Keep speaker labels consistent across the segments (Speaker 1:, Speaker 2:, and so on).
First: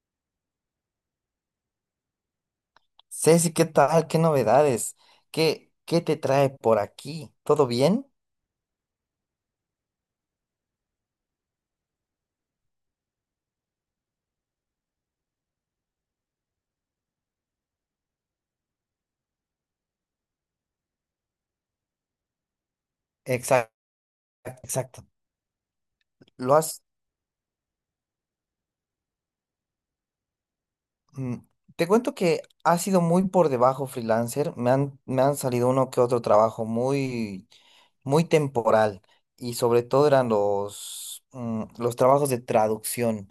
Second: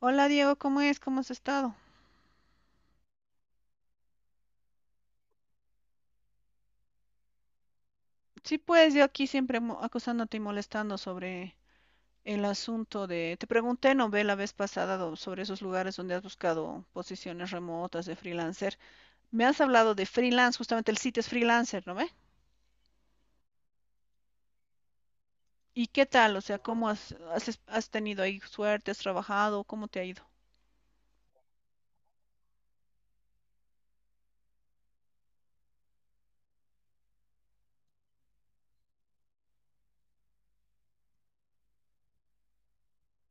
Speaker 1: Hola Diego, ¿cómo es? ¿Cómo has estado?
Speaker 2: Ceci, ¿qué tal? ¿Qué novedades? ¿Qué te trae por aquí? ¿Todo bien?
Speaker 1: Sí, pues yo aquí siempre acosándote y molestando sobre el asunto de... Te pregunté, no ve la vez pasada sobre esos lugares donde has buscado posiciones remotas de freelancer. Me has hablado de freelance, justamente el sitio es freelancer, ¿no ve?
Speaker 2: Exacto, exacto.
Speaker 1: ¿Y qué tal? O
Speaker 2: Lo
Speaker 1: sea,
Speaker 2: has.
Speaker 1: ¿cómo has tenido ahí suerte? ¿Has trabajado? ¿Cómo te ha ido?
Speaker 2: mm, Te cuento que ha sido muy por debajo freelancer. Me han salido uno que otro trabajo muy, muy temporal. Y sobre todo eran los trabajos de traducción.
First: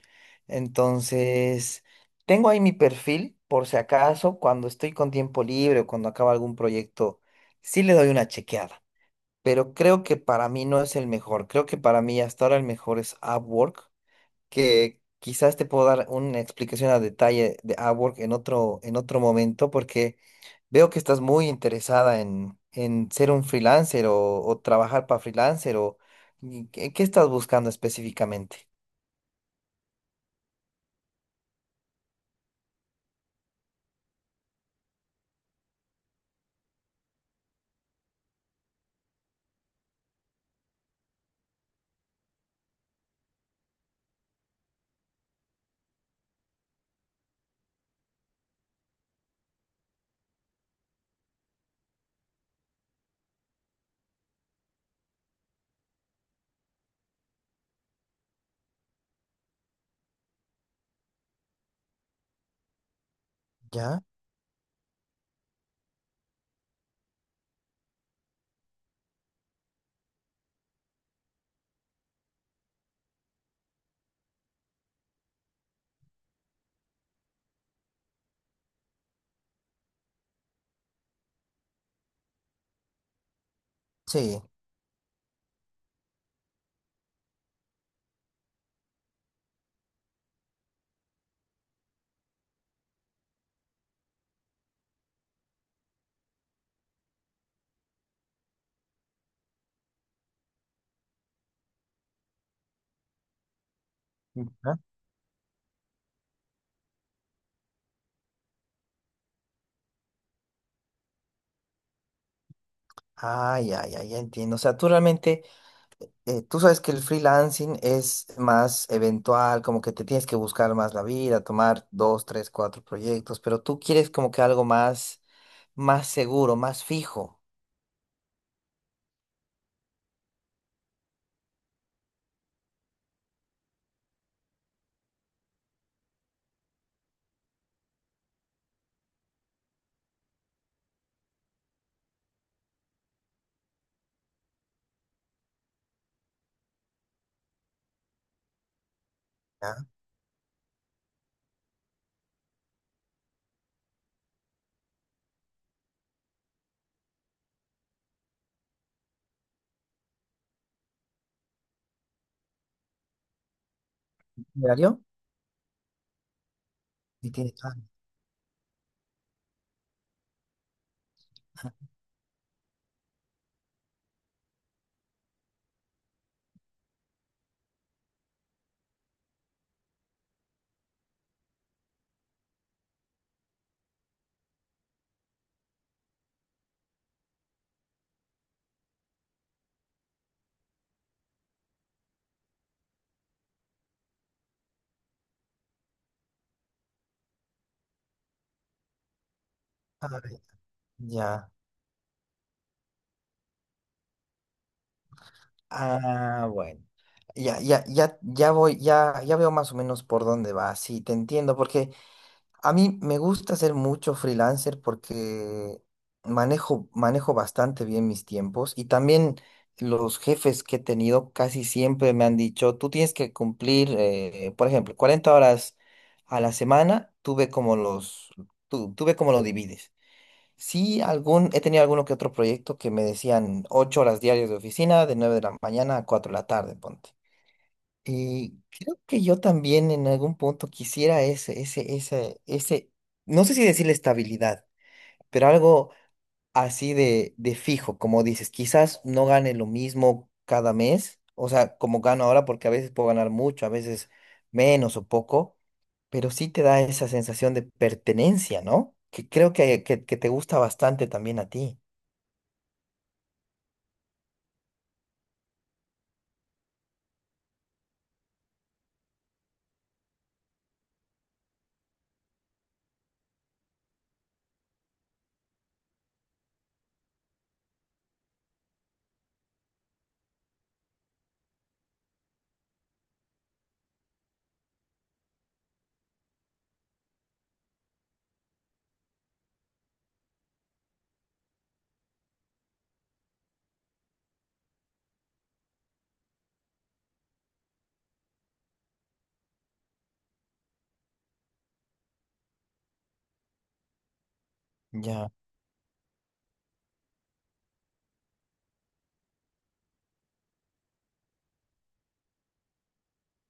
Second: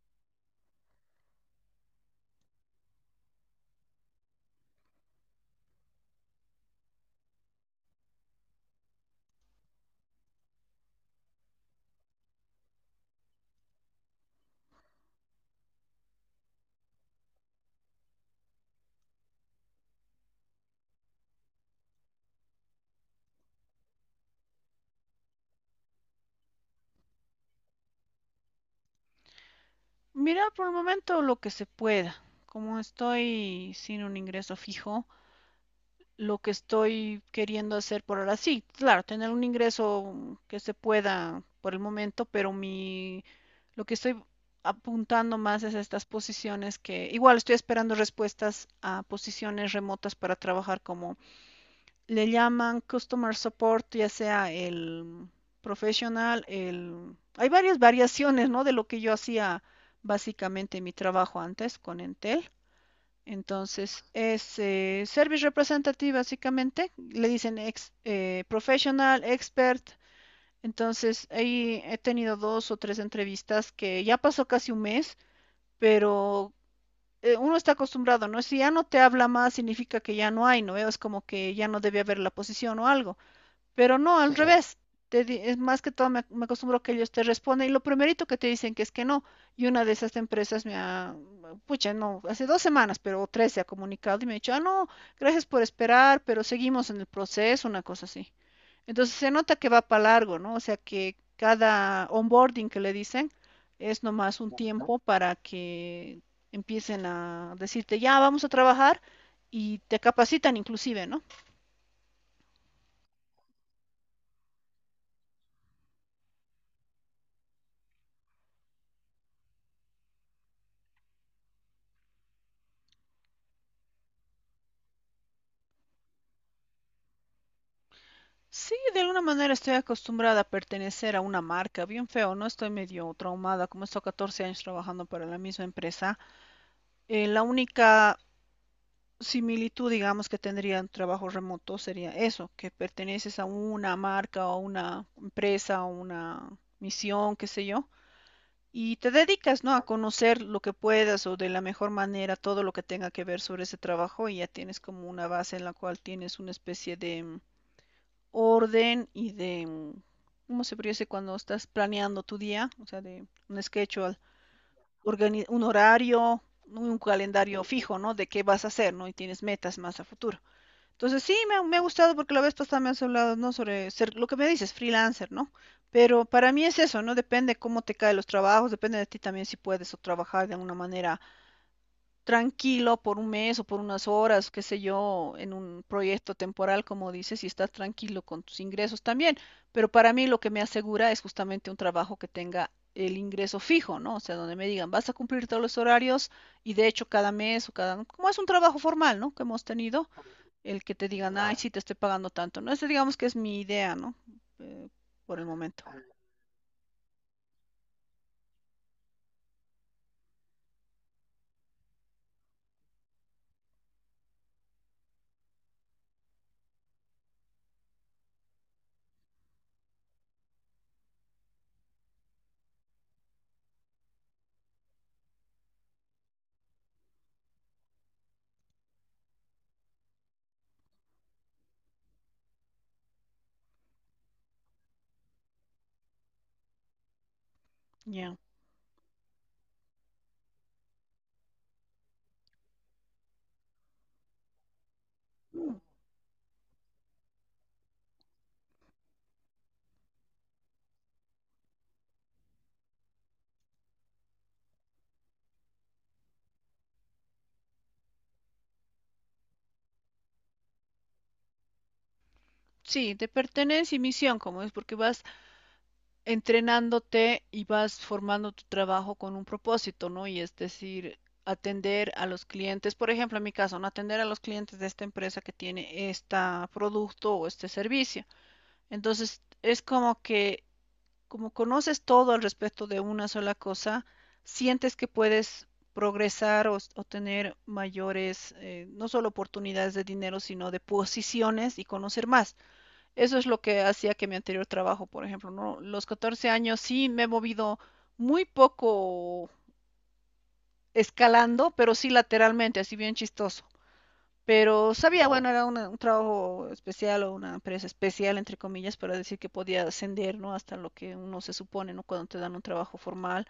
Speaker 2: Entonces, tengo ahí mi perfil, por si acaso, cuando estoy con tiempo libre o cuando acaba algún proyecto, sí le doy una chequeada. Pero creo que para mí no es el mejor. Creo que para mí hasta ahora el mejor es Upwork, que quizás te puedo dar una explicación a detalle de Upwork en otro momento, porque veo que estás muy interesada en ser un freelancer o trabajar para freelancer o y ¿qué estás buscando específicamente?
Speaker 1: Mira, por el momento lo que se pueda. Como estoy sin un ingreso fijo, lo que estoy queriendo hacer por ahora. Sí, claro, tener un ingreso que se pueda por el momento, pero lo que estoy apuntando más es a estas posiciones, que igual estoy esperando respuestas a posiciones remotas para trabajar como le llaman customer support, ya sea el profesional, el hay varias variaciones, ¿no?, de lo que yo hacía básicamente en mi trabajo antes con Entel.
Speaker 2: ¿Ya?
Speaker 1: Entonces, es Service Representative, básicamente. Le dicen ex, Professional, Expert. Entonces, ahí he tenido dos o tres entrevistas que ya pasó casi un mes, pero uno está acostumbrado, ¿no? Si ya no te habla más, significa que ya no hay, ¿no? Es como que ya no debe haber la posición o algo. Pero no, al
Speaker 2: Sí.
Speaker 1: revés. Es más que todo me acostumbro a que ellos te responden y lo primerito que te dicen que es que no. Y una de esas empresas pucha, no, hace dos semanas, pero o tres, se ha comunicado y me ha dicho, ah, no, gracias por esperar, pero seguimos en el proceso, una cosa así. Entonces se nota que va para largo, ¿no? O sea que cada onboarding que le dicen es nomás un
Speaker 2: Ujú.
Speaker 1: tiempo para que empiecen a decirte, ya, vamos a trabajar, y te capacitan inclusive, ¿no?
Speaker 2: Ah, ya, ya, ya entiendo. O sea, tú sabes que el freelancing es más eventual, como que te tienes que buscar más la vida, tomar dos, tres, cuatro proyectos, pero tú quieres como que algo más, más seguro, más fijo.
Speaker 1: Sí, de alguna manera estoy acostumbrada a pertenecer a una marca, bien feo, ¿no? Estoy medio traumada, como he estado 14 años trabajando para la misma empresa. La única similitud, digamos, que tendría un trabajo remoto sería eso, que perteneces a una marca o una empresa o una misión, qué sé yo, y te dedicas, ¿no?, a
Speaker 2: ¿Ya?
Speaker 1: conocer lo que puedas o de la mejor manera todo lo que tenga que ver sobre ese trabajo, y ya tienes como una base en la cual tienes una especie de orden y de, ¿cómo se podría cuando estás planeando tu día? O sea, de un schedule,
Speaker 2: ¿Diario?
Speaker 1: un horario, un
Speaker 2: Y tienes-
Speaker 1: calendario
Speaker 2: ah,
Speaker 1: fijo, ¿no? De qué vas a hacer, ¿no? Y tienes metas más a futuro. Entonces, sí, me ha
Speaker 2: ah,
Speaker 1: gustado porque la vez pasada me has hablado, ¿no? Sobre ser, lo que me dices, freelancer, ¿no? Pero para mí es eso, ¿no? Depende cómo te caen los trabajos, depende de ti también si puedes o trabajar de una manera tranquilo por un mes o por unas horas, qué sé yo, en un proyecto temporal, como dices, y estás tranquilo con tus ingresos también. Pero para mí lo que me asegura es justamente un trabajo que tenga el ingreso fijo, ¿no? O sea, donde me digan, vas a cumplir todos los horarios y de hecho cada mes o cada, como es un trabajo formal, ¿no?, que hemos tenido,
Speaker 2: ah, eh,
Speaker 1: el que te digan,
Speaker 2: ya.
Speaker 1: ay, sí, te estoy pagando tanto, ¿no? Esa digamos que es mi idea, ¿no? Eh, por el momento.
Speaker 2: Ah, bueno. Ya, ya, ya, ya voy, ya, ya veo más o menos por dónde va. Sí, te entiendo, porque a mí me gusta ser mucho freelancer porque manejo bastante bien mis tiempos y también los jefes que he tenido casi siempre me han dicho, tú tienes que cumplir, por ejemplo, 40 horas a la semana, tú ve cómo lo divides. Sí, he tenido alguno que otro proyecto que me decían 8 horas diarias de oficina, de 9 de la mañana a 4 de la tarde, ponte.
Speaker 1: Ya.
Speaker 2: Y creo que yo también en algún punto quisiera no sé si decirle estabilidad, pero
Speaker 1: Mm.
Speaker 2: algo así de fijo, como dices, quizás no gane lo mismo cada mes, o sea, como gano ahora, porque a veces puedo ganar mucho, a veces menos o poco, pero sí te da esa sensación de pertenencia, ¿no? Que creo que te gusta bastante también a ti.
Speaker 1: Sí, de pertenencia y misión, como es, porque vas entrenándote y vas formando tu trabajo con un propósito, ¿no? Y es decir, atender a los clientes, por ejemplo, en mi caso, no, atender a los clientes de esta empresa que tiene este producto o este servicio. Entonces, es como que, como conoces todo al respecto de una sola cosa, sientes que puedes progresar o tener mayores, no solo oportunidades de dinero, sino de posiciones, y conocer más. Eso es lo que hacía que mi anterior trabajo, por ejemplo, ¿no? Los 14 años sí me he movido muy poco escalando, pero sí lateralmente, así bien chistoso. Pero sabía,
Speaker 2: Ya,
Speaker 1: bueno, era un trabajo especial o una empresa especial, entre comillas, para decir que podía ascender, ¿no? Hasta lo que uno se supone, ¿no? Cuando te dan un trabajo formal,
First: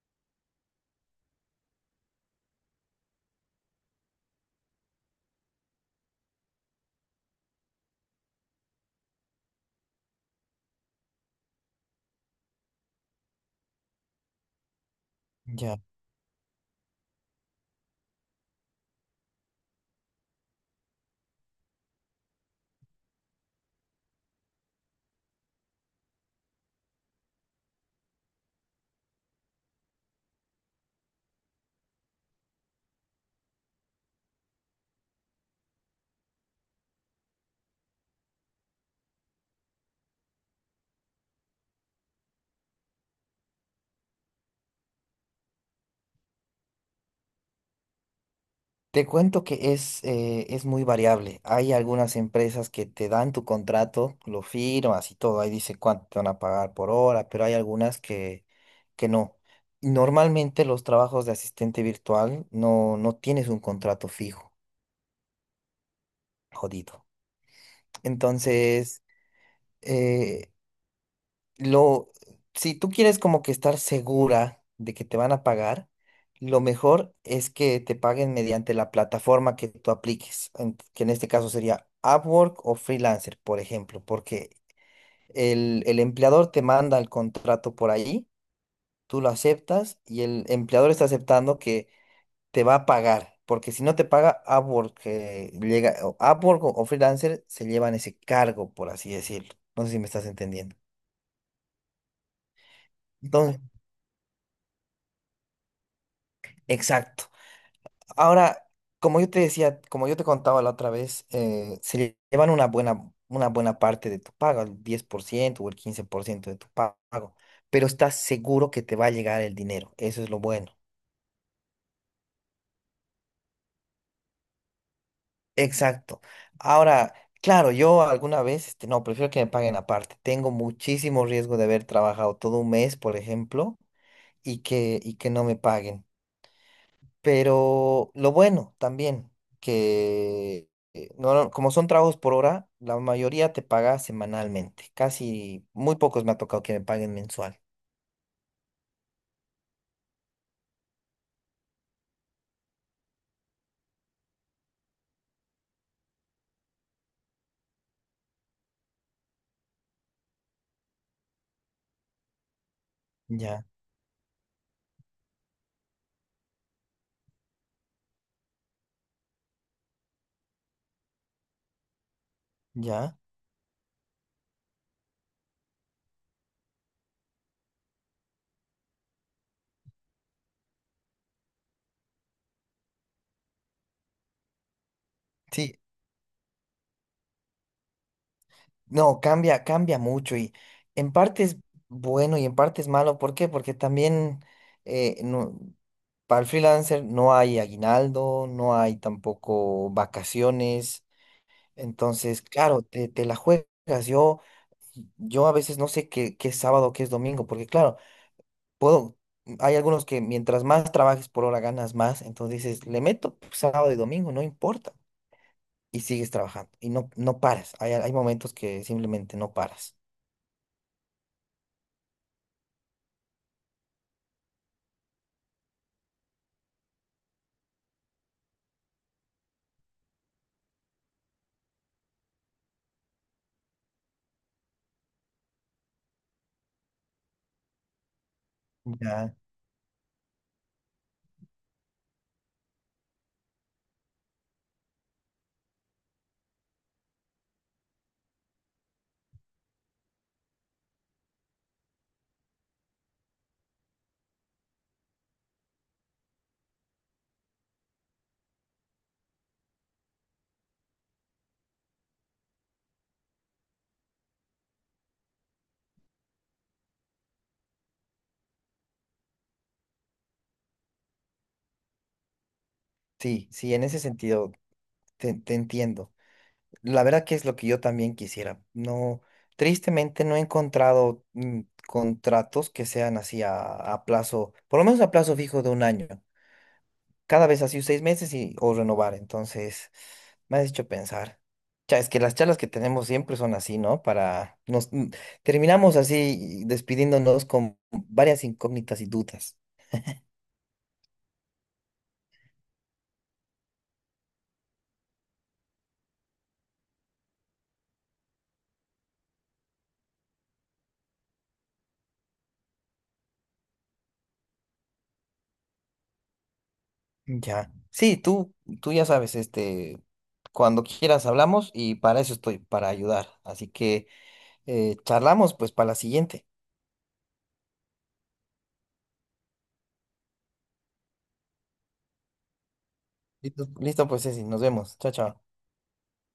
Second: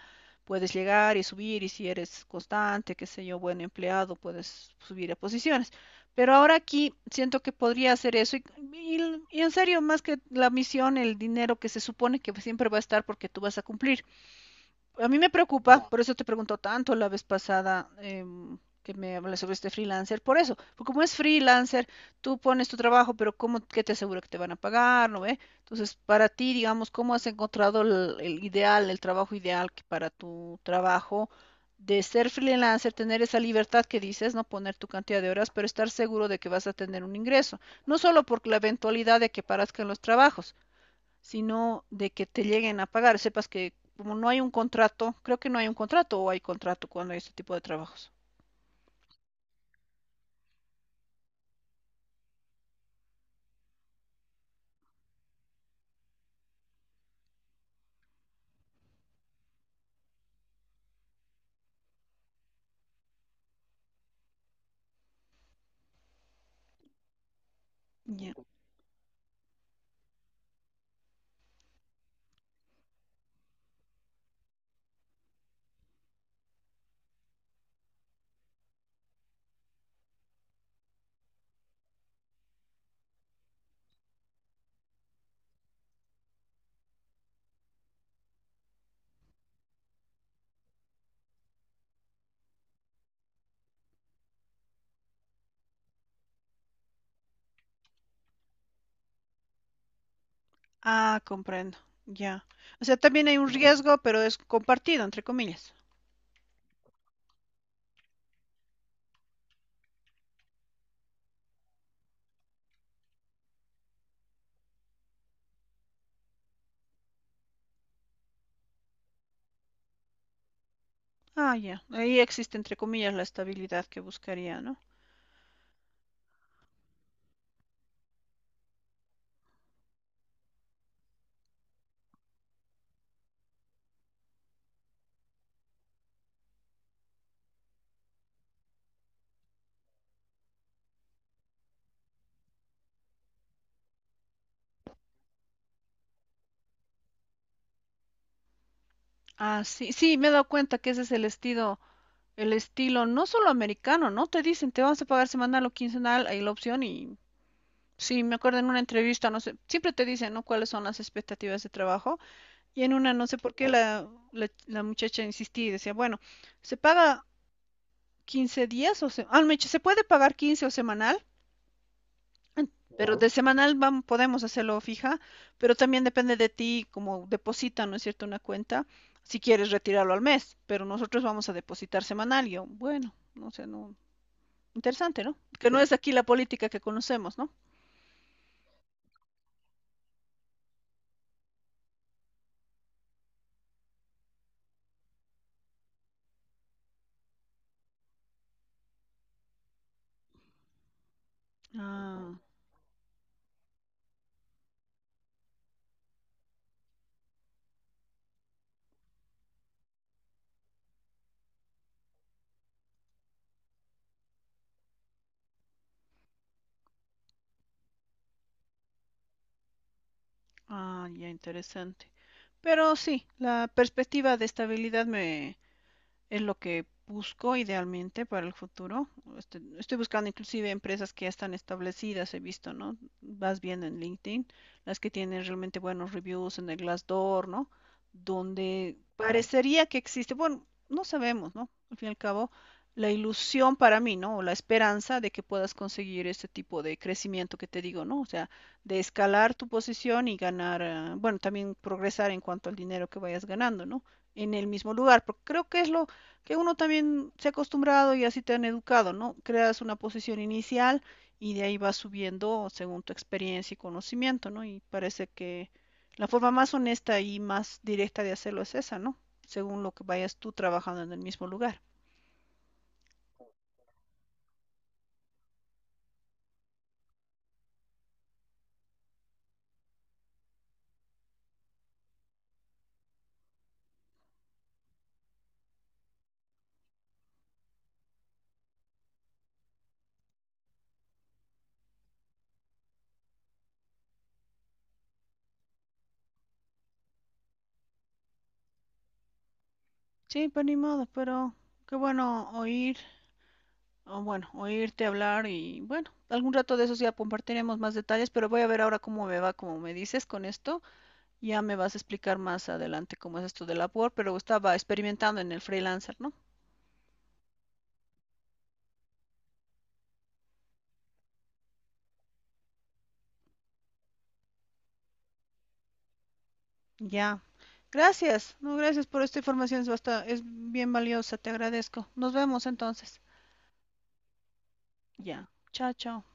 Speaker 1: puedes llegar y subir, y si eres constante, qué sé yo, buen empleado, puedes subir a posiciones. Pero ahora aquí siento que podría hacer eso, y en serio, más que la misión, el dinero que se supone que siempre va a estar porque tú vas a cumplir, a mí me
Speaker 2: ya.
Speaker 1: preocupa, por eso te preguntó tanto la vez pasada, que me hablas sobre este freelancer, por eso, porque como es freelancer, tú pones tu trabajo, pero ¿cómo, qué te asegura que te van a pagar, no ve? Entonces, para ti, digamos, ¿cómo has encontrado el ideal, el trabajo ideal que para tu trabajo de ser freelancer, tener esa libertad que dices, no poner tu cantidad de horas, pero estar seguro de que vas a tener un ingreso, no solo por la eventualidad de que parezcan los trabajos, sino de que te lleguen a pagar? Sepas que como no hay un contrato, creo que no hay un contrato o hay contrato cuando hay este tipo de trabajos.
Speaker 2: Te cuento que es muy variable. Hay algunas empresas que te dan tu contrato, lo firmas y todo, ahí dice cuánto te van a pagar por hora, pero hay algunas que no. Normalmente los trabajos de asistente virtual no, no tienes un contrato fijo, jodido.
Speaker 1: Ya.
Speaker 2: Entonces, eh, lo, si tú quieres como que estar segura de que te van a pagar, lo mejor es que te paguen mediante la plataforma que tú apliques, que en este caso sería Upwork o Freelancer, por ejemplo, porque el empleador te manda el contrato por ahí, tú lo aceptas y el empleador está aceptando que te va a pagar. Porque si no te paga Upwork, o Upwork o Freelancer se llevan ese cargo, por así decirlo. No sé si me estás entendiendo.
Speaker 1: Ah, comprendo. Ya. O sea, también hay un
Speaker 2: Entonces,
Speaker 1: riesgo, pero es compartido, entre comillas.
Speaker 2: exacto. Ahora, como yo te decía, como yo te contaba la otra vez, se llevan una buena parte de tu pago, el 10% o el 15% de tu pago, pero estás seguro que te va a llegar el dinero, eso es lo bueno.
Speaker 1: Ah, ya. Ahí existe, entre comillas, la estabilidad que buscaría, ¿no?
Speaker 2: Exacto. Ahora, claro, yo alguna vez, no, prefiero que me paguen aparte. Tengo muchísimo riesgo de haber trabajado todo un mes, por ejemplo, y que no me paguen. Pero lo bueno también, que no, no, como son trabajos por hora, la mayoría te paga semanalmente. Casi muy pocos me ha tocado que me paguen mensual.
Speaker 1: Ah, sí, sí, me he dado cuenta que ese es el estilo no solo americano, ¿no? Te dicen, te vamos a pagar semanal o quincenal, hay la opción, y sí, me acuerdo en una entrevista, no sé, siempre te dicen, ¿no?, ¿cuáles son las expectativas de trabajo? Y en una, no sé por
Speaker 2: Ya,
Speaker 1: qué, la muchacha insistía y decía, bueno, ¿se paga 15 días o se, ah, me dice, se puede pagar 15 o semanal? Pero
Speaker 2: ya.
Speaker 1: de semanal vamos podemos hacerlo fija, pero también depende de ti, como deposita, ¿no es cierto?, una cuenta, si quieres retirarlo al mes, pero nosotros vamos a depositar semanal. Y yo, bueno, no sé, no, interesante, ¿no? Que
Speaker 2: Sí,
Speaker 1: no es aquí la política que conocemos, ¿no?
Speaker 2: no, cambia, cambia mucho y en parte es bueno y en parte es malo. ¿Por qué? Porque también eh, no- para el freelancer no hay aguinaldo, no hay tampoco vacaciones.
Speaker 1: Ah,
Speaker 2: Entonces, claro, te la juegas. Yo, yo a veces no sé qué es sábado, qué es domingo, porque claro, puedo, hay algunos que mientras más trabajes por hora ganas más, entonces dices, le meto sábado y domingo, no importa, y sigues trabajando, y no, no paras. Hay momentos que simplemente no paras.
Speaker 1: ah, ya, interesante. Pero sí, la perspectiva de estabilidad me es lo que busco idealmente para el futuro. Este, estoy buscando inclusive empresas que ya están establecidas, he visto, ¿no? Vas viendo en LinkedIn, las que tienen realmente buenos reviews en el Glassdoor, ¿no? Donde
Speaker 2: Ya.
Speaker 1: parecería que existe, bueno, no sabemos, ¿no? Al fin y al cabo, la ilusión para mí, ¿no?, o la esperanza de que puedas conseguir este tipo de crecimiento que te digo, ¿no? O sea, de escalar tu posición y ganar, bueno, también progresar en cuanto al dinero que vayas ganando, ¿no? En el mismo lugar, porque creo que es lo, que uno también se ha acostumbrado, y así te han educado, ¿no? Creas una posición inicial y de ahí vas subiendo según tu experiencia y conocimiento, ¿no? Y parece que la forma más honesta y más directa de hacerlo es esa, ¿no? Según lo que vayas tú trabajando en el mismo lugar.
Speaker 2: Sí, sí, en ese sentido te entiendo. La verdad que es lo que yo también quisiera. No, tristemente no he encontrado contratos que sean así a plazo, por lo menos a plazo fijo de un año. Cada vez así 6 meses y o renovar. Entonces, me has hecho pensar. Cha, es que las charlas que tenemos siempre son así, ¿no? Terminamos así despidiéndonos con varias incógnitas y dudas.
Speaker 1: Sí, pero ni modo, pero qué bueno oír, o bueno, oírte hablar, y bueno, algún rato de esos ya compartiremos más detalles, pero voy a ver ahora cómo me va, como me dices, con esto. Ya me vas a explicar más adelante cómo es esto del la Upwork, pero estaba experimentando en el freelancer, ¿no?
Speaker 2: Ya. Sí, tú ya sabes, cuando quieras hablamos y para eso estoy, para ayudar. Así que charlamos pues para la siguiente.
Speaker 1: Ya. Gracias. No, gracias por esta información. Es, bastante, es bien valiosa. Te agradezco. Nos vemos entonces.
Speaker 2: Listo. Listo, pues Ceci, nos vemos. Chao, chao.
Speaker 1: Ya. Chao, chao.